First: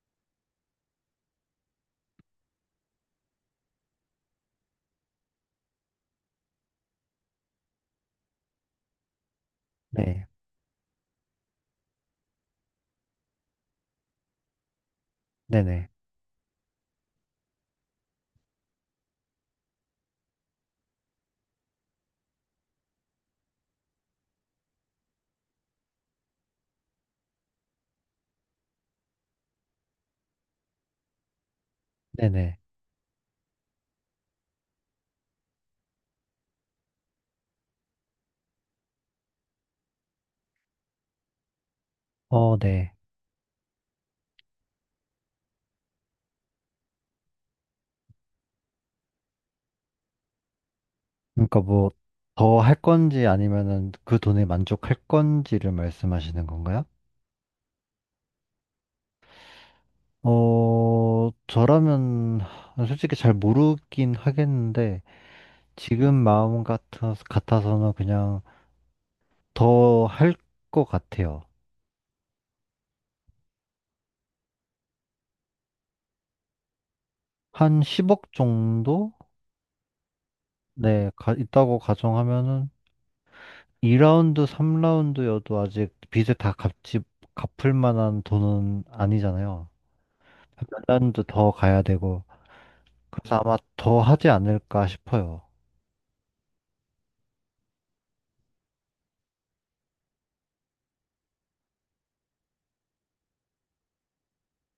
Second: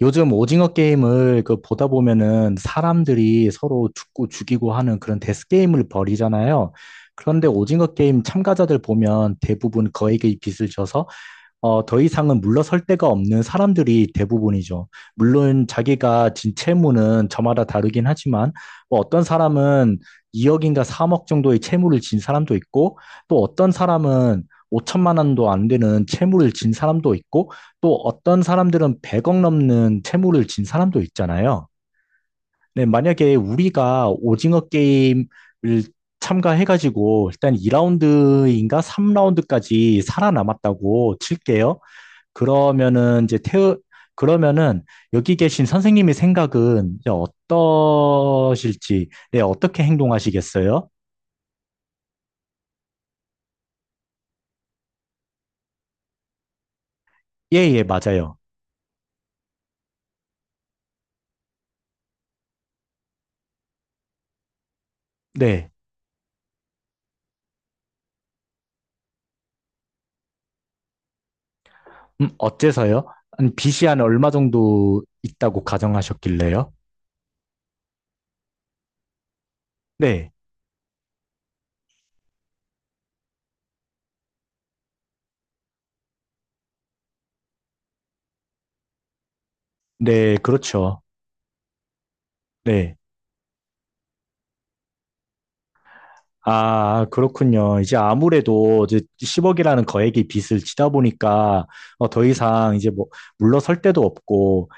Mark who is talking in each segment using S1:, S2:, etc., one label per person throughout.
S1: 요즘 오징어 게임을 그 보다 보면은 사람들이 서로 죽고 죽이고 하는 그런 데스 게임을 벌이잖아요. 그런데 오징어 게임 참가자들 보면 대부분
S2: 네,
S1: 거액의 빚을 져서 더 이상은 물러설 데가 없는 사람들이 대부분이죠. 물론
S2: 네네,
S1: 자기가 진 채무는 저마다 다르긴 하지만, 뭐 어떤 사람은 2억인가 3억 정도의 채무를 진 사람도 있고, 또 어떤 사람은 5천만 원도 안 되는 채무를 진 사람도 있고, 또 어떤 사람들은 100억 넘는 채무를 진 사람도 있잖아요.
S2: 네네.
S1: 네, 만약에 우리가 오징어 게임을 참가해가지고 일단 2라운드인가 3라운드까지 살아남았다고 칠게요.
S2: 네.
S1: 그러면은 이제 태우 그러면은 여기 계신 선생님의 생각은 이제 어떠실지, 네, 어떻게 행동하시겠어요?
S2: 그러니까 뭐, 더 할 건지 아니면은 그 돈에 만족할 건지를 말씀하시는 건가요?
S1: 예, 예, 맞아요.
S2: 저라면 솔직히 잘 모르긴 하겠는데,
S1: 네.
S2: 지금 마음 같아서는 그냥 더 할 것 같아요.
S1: 어째서요? 한 빚이 한 얼마 정도 있다고 가정하셨길래요?
S2: 한 10억 정도?
S1: 네,
S2: 네, 있다고 가정하면은 2라운드, 3라운드여도 아직 갚을 만한 돈은 아니잖아요.
S1: 네, 그렇죠.
S2: 핀란드 더 가야 되고
S1: 네.
S2: 그래서 아마 더 하지 않을까 싶어요.
S1: 아, 그렇군요. 이제 아무래도 이제 10억이라는 거액의 빚을 지다 보니까 더 이상 이제 뭐 물러설 데도 없고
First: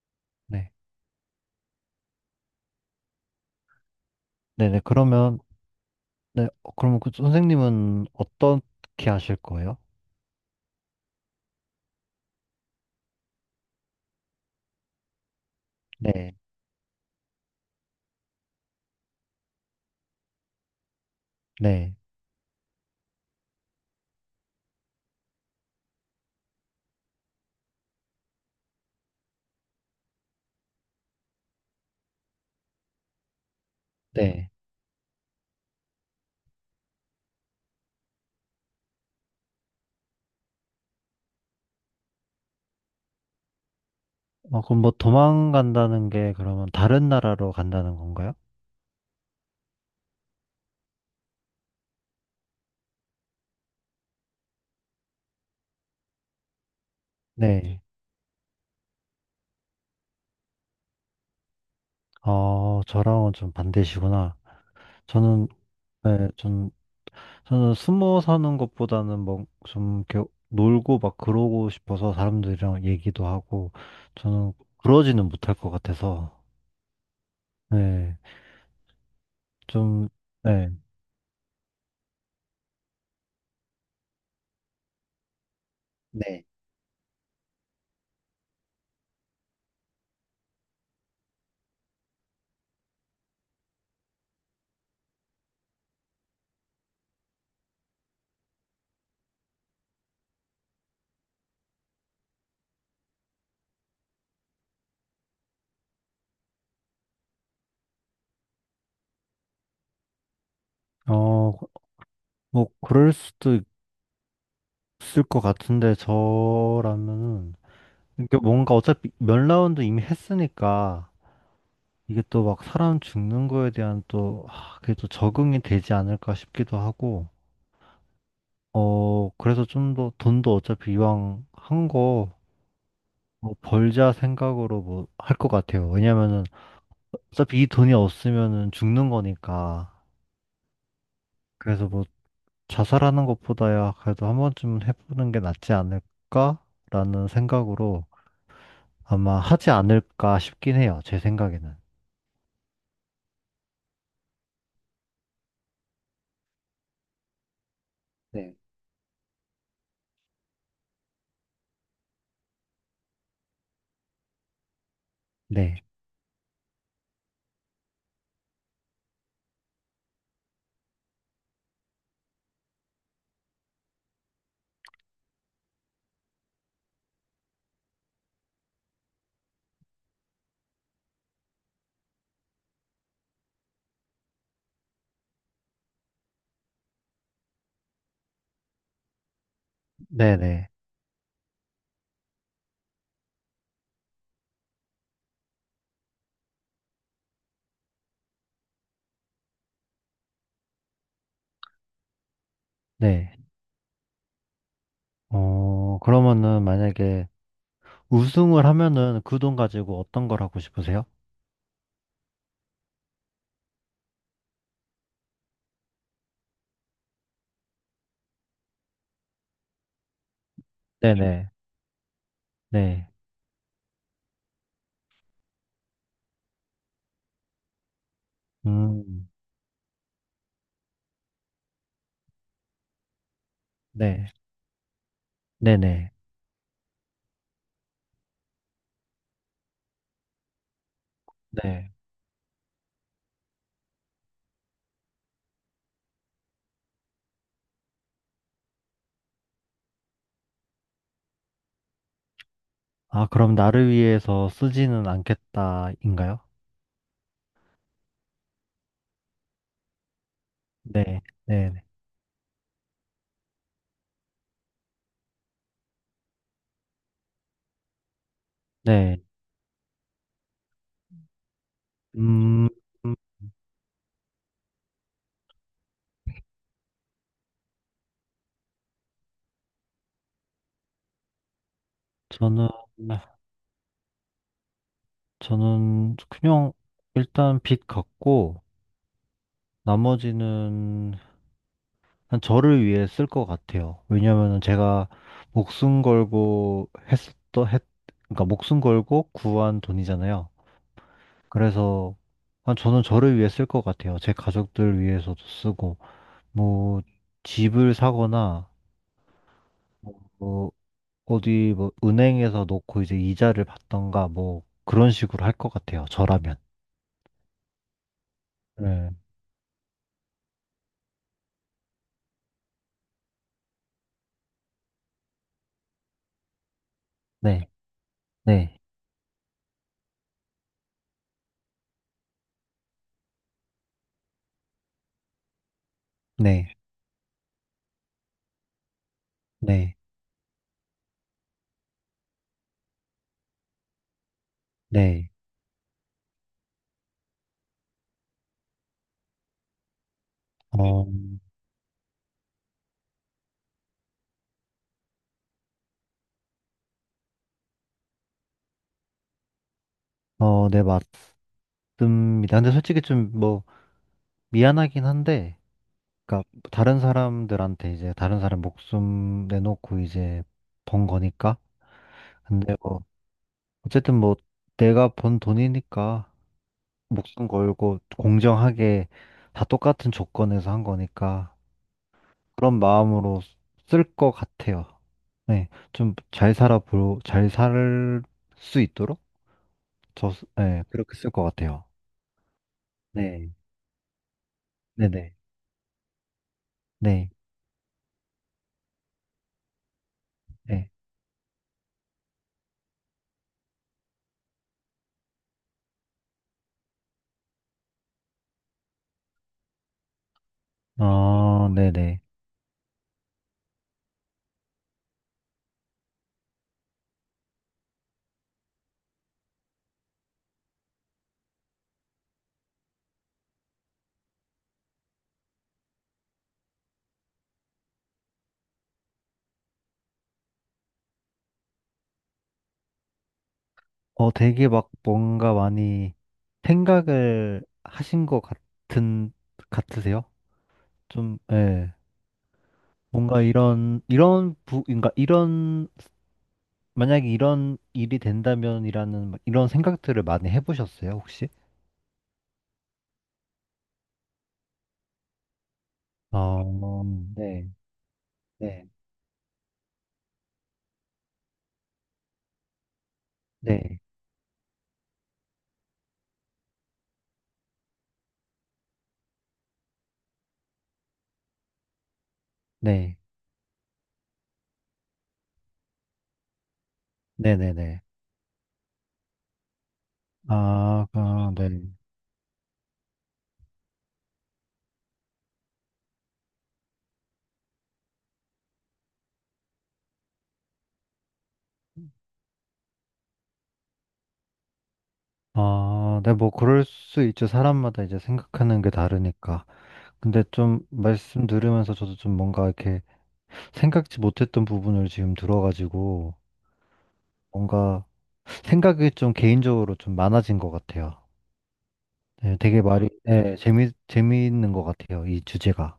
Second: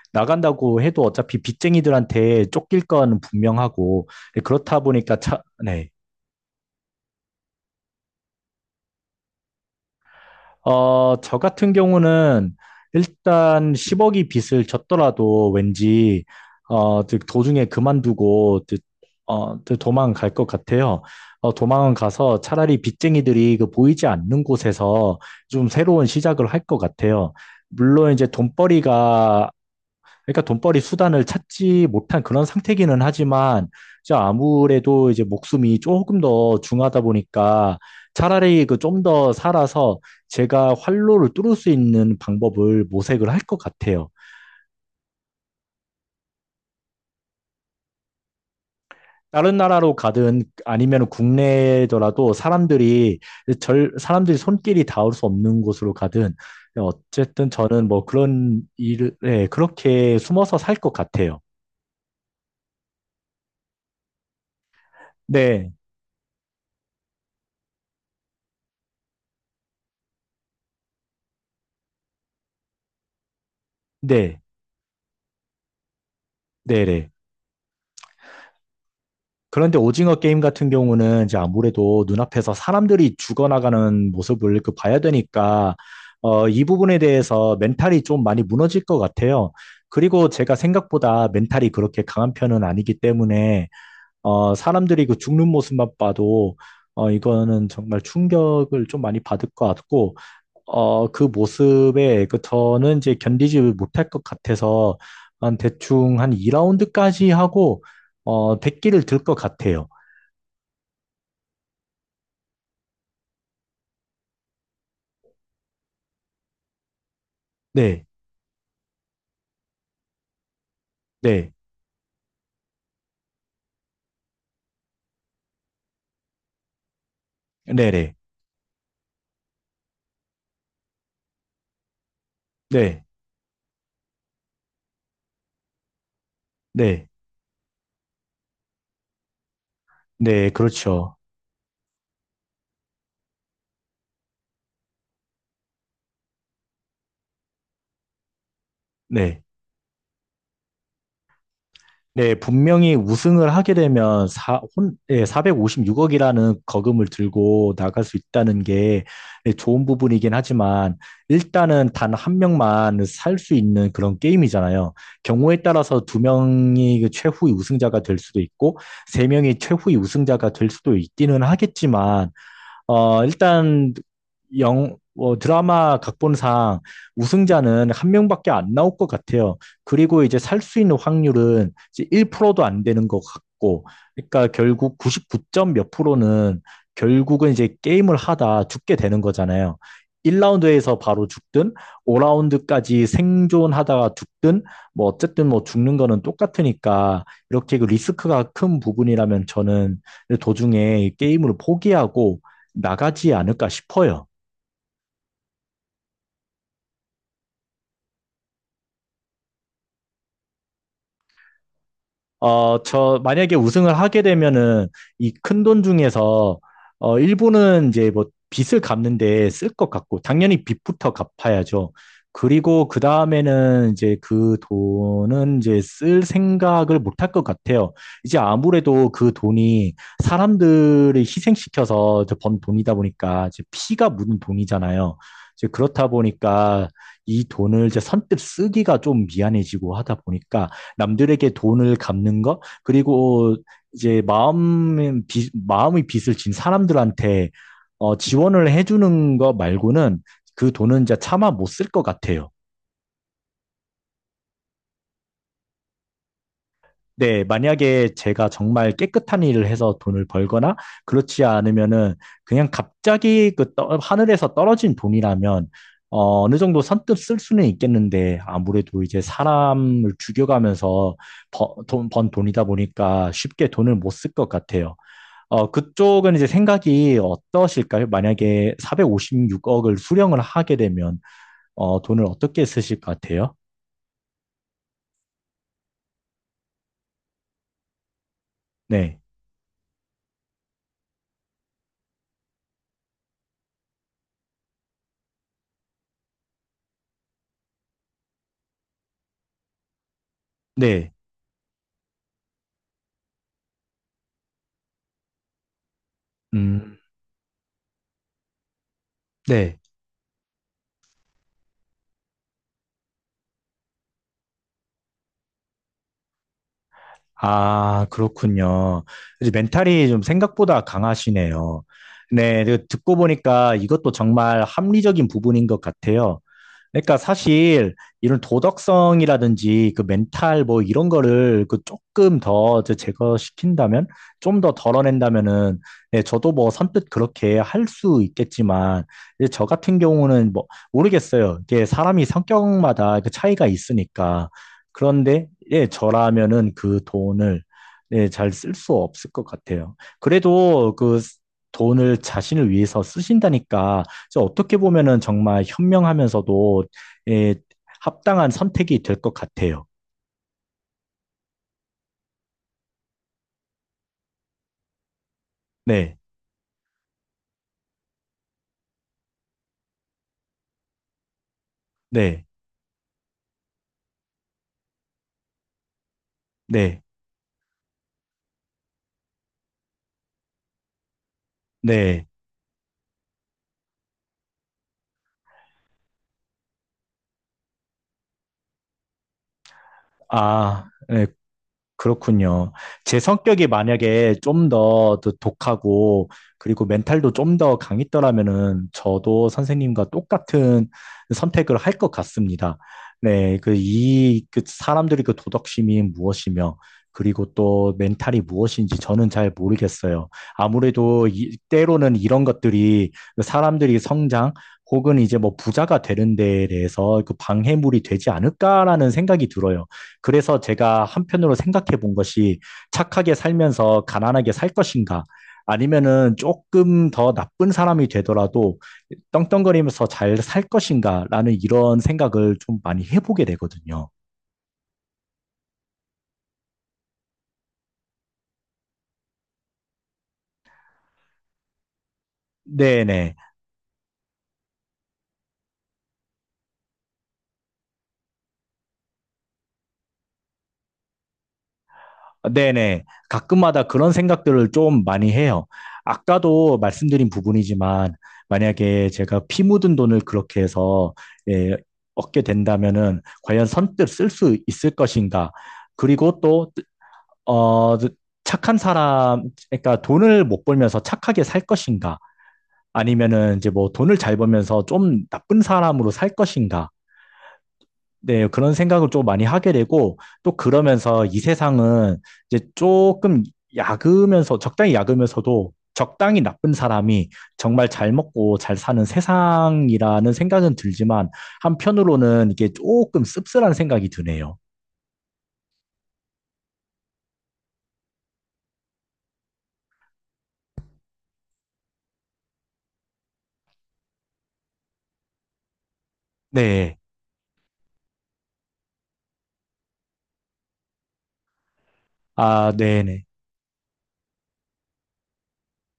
S2: 네,
S1: 나간다고 해도 어차피 빚쟁이들한테 쫓길 건 분명하고 예, 그렇다
S2: 네네.
S1: 보니까
S2: 그러면
S1: 네.
S2: 네. 그러면 그 선생님은 어떻게 하실 거예요?
S1: 저 같은 경우는 일단 10억이 빚을 졌더라도 왠지,
S2: 네,
S1: 어, 즉 도중에 그만두고, 즉, 어, 즉 도망갈 것 같아요. 도망은
S2: 네,
S1: 가서 차라리 빚쟁이들이 그 보이지 않는 곳에서 좀 새로운 시작을 할 것 같아요. 물론 이제 돈벌이가 그러니까 돈벌이 수단을 찾지 못한 그런 상태기는 하지만 이제
S2: 네.
S1: 아무래도 이제 목숨이 조금 더 중하다 보니까 차라리 그 좀 더 살아서 제가 활로를 뚫을 수 있는 방법을 모색을 할 것 같아요.
S2: 그럼 뭐 도망간다는 게 그러면 다른 나라로 간다는 건가요?
S1: 다른 나라로 가든 아니면 국내더라도 사람들이 절 사람들이 손길이 닿을 수 없는 곳으로 가든 어쨌든
S2: 네.
S1: 저는 뭐 그런 일을 네, 그렇게 숨어서 살 것 같아요.
S2: 저랑은 좀 반대시구나. 저는
S1: 네,
S2: 네, 전 저는 숨어 사는 것보다는 뭐 좀 이렇게 놀고 막 그러고 싶어서 사람들이랑 얘기도 하고
S1: 네,
S2: 저는 그러지는 못할 것 같아서.
S1: 네, 네.
S2: 네,
S1: 그런데
S2: 좀,
S1: 오징어 게임 같은
S2: 네.
S1: 경우는 이제 아무래도 눈앞에서 사람들이 죽어나가는 모습을 그 봐야 되니까
S2: 네.
S1: 이 부분에 대해서 멘탈이 좀 많이 무너질 것 같아요. 그리고 제가 생각보다 멘탈이 그렇게 강한 편은 아니기 때문에 사람들이 그 죽는 모습만 봐도 이거는 정말 충격을 좀 많이 받을 것 같고 그 모습에 그 저는 이제 견디지 못할 것 같아서 한 대충 한 2라운드까지 하고 1기를 들 것 같아요.
S2: 어, 그럴 수도 있을 것 같은데, 저라면은,
S1: 네,
S2: 이게 뭔가 어차피 몇 라운드 이미 했으니까,
S1: 네,
S2: 이게 또 막 사람 죽는 거에 대한 또, 그게 또 적응이 되지 않을까 싶기도 하고,
S1: 네 네, 네,
S2: 그래서 좀 더, 돈도 어차피 이왕 한 거,
S1: 네,
S2: 뭐 벌자 생각으로 뭐, 할 것 같아요. 왜냐면은,
S1: 네,
S2: 어차피 이 돈이 없으면은 죽는 거니까,
S1: 네, 그렇죠.
S2: 그래서 뭐, 자살하는 것보다야 그래도 한 번쯤은 해보는 게 낫지 않을까라는 생각으로 아마
S1: 네,
S2: 하지 않을까 싶긴 해요. 제 생각에는.
S1: 네, 분명히 우승을 하게 되면 네, 456억이라는 거금을 들고 나갈 수
S2: 네.
S1: 있다는 게 네, 좋은 부분이긴 하지만 일단은 단 한 명만 살 수 있는 그런 게임이잖아요. 경우에
S2: 네.
S1: 따라서 두 명이 그 최후의 우승자가 될 수도 있고 세 명이 최후의 우승자가 될 수도 있기는 하겠지만 일단 드라마 각본상 우승자는 한 명밖에 안 나올 것 같아요. 그리고 이제 살 수 있는 확률은 이제 1%도 안 되는 것 같고, 그러니까 결국 99점 몇 프로는 결국은 이제 게임을 하다 죽게 되는 거잖아요.
S2: 네네.
S1: 1라운드에서 바로 죽든, 5라운드까지 생존하다가 죽든, 뭐 어쨌든 뭐 죽는 거는 똑같으니까 이렇게 그 리스크가 큰 부분이라면 저는 도중에 게임을 포기하고 나가지
S2: 네.
S1: 않을까 싶어요.
S2: 그러면은 만약에 우승을 하면은 그 돈 가지고 어떤 걸 하고 싶으세요?
S1: 저, 만약에 우승을 하게 되면은 이 큰돈 중에서 일부는 이제 뭐 빚을 갚는데 쓸 것 같고, 당연히 빚부터
S2: 네네.
S1: 갚아야죠. 그리고 그
S2: 네.
S1: 다음에는 이제 그 돈은 이제 쓸 생각을 못할 것 같아요. 이제 아무래도
S2: 음,
S1: 그 돈이 사람들을 희생시켜서 이제 번 돈이다 보니까 이제 피가
S2: 네.
S1: 묻은 돈이잖아요. 이제 그렇다
S2: 네네.
S1: 보니까 이 돈을 이제 선뜻 쓰기가 좀 미안해지고 하다 보니까 남들에게
S2: 네.
S1: 돈을 갚는 거, 그리고 이제 마음의 빚을 진 사람들한테 지원을 해주는 거 말고는 그 돈은 이제 차마 못 쓸 것 같아요.
S2: 아, 그럼 나를 위해서 쓰지는 않겠다인가요?
S1: 네, 만약에 제가 정말 깨끗한 일을 해서 돈을 벌거나
S2: 네.
S1: 그렇지
S2: 네.
S1: 않으면은 그냥 갑자기 그 하늘에서 떨어진 돈이라면 어느 정도 선뜻 쓸 수는 있겠는데 아무래도 이제
S2: 네.
S1: 사람을 죽여가면서 번 돈이다
S2: 음,
S1: 보니까 쉽게 돈을 못 쓸 것 같아요. 그쪽은 이제 생각이 어떠실까요? 만약에 456억을 수령을 하게 되면, 돈을 어떻게
S2: 저는
S1: 쓰실 것 같아요?
S2: 저는 그냥 일단 빚 갚고
S1: 네.
S2: 나머지는 한 저를 위해 쓸 것 같아요. 왜냐면은 제가 목숨 걸고 했었던 했 그러니까 목숨 걸고 구한 돈이잖아요.
S1: 네.
S2: 그래서 한 저는 저를 위해 쓸 것 같아요. 제 가족들 위해서도 쓰고
S1: 음,
S2: 뭐 집을 사거나
S1: 네.
S2: 뭐 어디 뭐 은행에서 놓고 이제 이자를 받던가 뭐 그런 식으로 할 것 같아요. 저라면.
S1: 아, 그렇군요.
S2: 네.
S1: 이제 멘탈이 좀 생각보다 강하시네요. 네. 그 듣고 보니까 이것도 정말 합리적인 부분인 것 같아요. 그러니까
S2: 네.
S1: 사실 이런
S2: 네.
S1: 도덕성이라든지 그 멘탈 뭐 이런 거를 그 조금 더 이제 제거시킨다면 좀 더 덜어낸다면은 예, 저도 뭐
S2: 네.
S1: 선뜻 그렇게 할 수 있겠지만 이제 저
S2: 네.
S1: 같은 경우는 뭐 모르겠어요. 이게 사람이 성격마다 그 차이가 있으니까
S2: 네. 네.
S1: 그런데 예, 저라면은 그 돈을 예, 잘 쓸 수 없을 것 같아요. 그래도
S2: 어,
S1: 그 돈을 자신을 위해서 쓰신다니까 이제 어떻게 보면은 정말 현명하면서도 예, 합당한 선택이 될 것 같아요.
S2: 네, 맞습니다. 근데 솔직히 좀 뭐 미안하긴 한데,
S1: 네,
S2: 그러니까 다른 사람들한테 이제 다른 사람 목숨 내놓고 이제 번 거니까.
S1: 네,
S2: 근데 뭐 어쨌든 뭐 내가 번 돈이니까
S1: 네,
S2: 목숨 걸고 공정하게 다 똑같은 조건에서 한 거니까
S1: 네.
S2: 그런 마음으로 쓸 것 같아요. 네, 잘 살 수 있도록 저, 네,
S1: 아,
S2: 그렇게
S1: 네.
S2: 쓸 것 같아요.
S1: 그렇군요. 제
S2: 네,
S1: 성격이 만약에 좀 더
S2: 네네.
S1: 독하고 그리고
S2: 네,
S1: 멘탈도 좀 더 강했더라면은 저도 선생님과 똑같은
S2: 네.
S1: 선택을 할 것 같습니다. 네, 그 이 그 사람들이 그 도덕심이 무엇이며 그리고 또 멘탈이 무엇인지 저는 잘 모르겠어요. 아무래도
S2: 아,
S1: 때로는
S2: 네네.
S1: 이런 것들이 사람들이 성장 혹은 이제 뭐 부자가 되는 데에 대해서 그 방해물이 되지 않을까라는 생각이 들어요. 그래서 제가 한편으로 생각해 본 것이 착하게 살면서 가난하게 살 것인가? 아니면은 조금 더 나쁜 사람이 되더라도 떵떵거리면서 잘 살 것인가? 라는 이런 생각을 좀 많이 해보게 되거든요.
S2: 되게 막 뭔가 많이 생각을 하신 것 같은, 같으세요? 좀, 예.
S1: 네네.
S2: 뭔가 그러니까 이런, 만약에 이런 일이 된다면이라는 막 이런 생각들을 많이 해보셨어요, 혹시?
S1: 네네. 가끔마다 그런 생각들을 좀 많이 해요.
S2: 어,
S1: 아까도 말씀드린
S2: 네,
S1: 부분이지만
S2: 네,
S1: 만약에 제가 피 묻은 돈을 그렇게 해서 예, 얻게 된다면은 과연
S2: 네,
S1: 선뜻 쓸 수 있을 것인가? 그리고 또 어, 착한 사람, 그러니까 돈을 못 벌면서 착하게 살 것인가?
S2: 네,
S1: 아니면은 이제 뭐 돈을 잘 벌면서 좀 나쁜 사람으로 살 것인가?
S2: 네네네.
S1: 네, 그런 생각을 좀 많이 하게 되고, 또
S2: 아,
S1: 그러면서 이
S2: 아, 네.
S1: 세상은 이제 조금 적당히 약으면서도 적당히 나쁜 사람이 정말 잘 먹고 잘 사는 세상이라는 생각은 들지만, 한편으로는 이게 조금 씁쓸한 생각이 드네요.
S2: 아, 네, 뭐, 그럴 수 있죠. 사람마다 이제 생각하는 게 다르니까. 근데 좀 말씀 들으면서 저도 좀 뭔가 이렇게 생각지 못했던 부분을 지금 들어가지고
S1: 네.
S2: 뭔가 생각이 좀 개인적으로 좀 많아진 것 같아요. 네,
S1: 아, 네네.
S2: 네, 재미있는 것 같아요. 이 주제가.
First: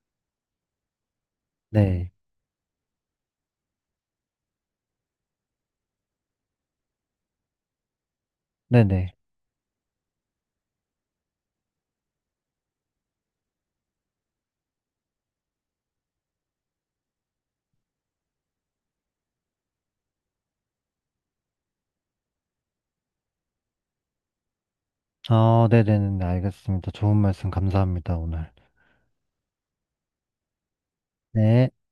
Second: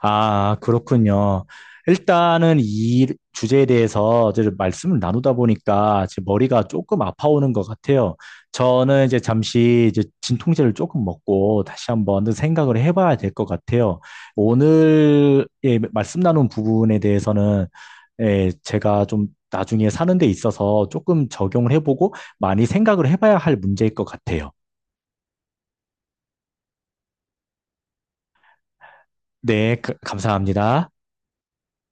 S1: 아, 그렇군요.
S2: 네.
S1: 일단은 이 주제에 대해서 이제 말씀을 나누다 보니까 제 머리가 조금 아파오는 것 같아요. 저는
S2: 네네.
S1: 이제 잠시 이제 진통제를 조금 먹고 다시 한번 생각을 해봐야 될 것 같아요. 오늘 예, 말씀 나눈 부분에 대해서는 예, 제가 좀 나중에 사는 데 있어서 조금 적용을 해보고 많이 생각을 해봐야 할 문제일 것 같아요.
S2: 아, 네네네. 알겠습니다. 좋은 말씀 감사합니다, 오늘.
S1: 네, 감사합니다.
S2: 네.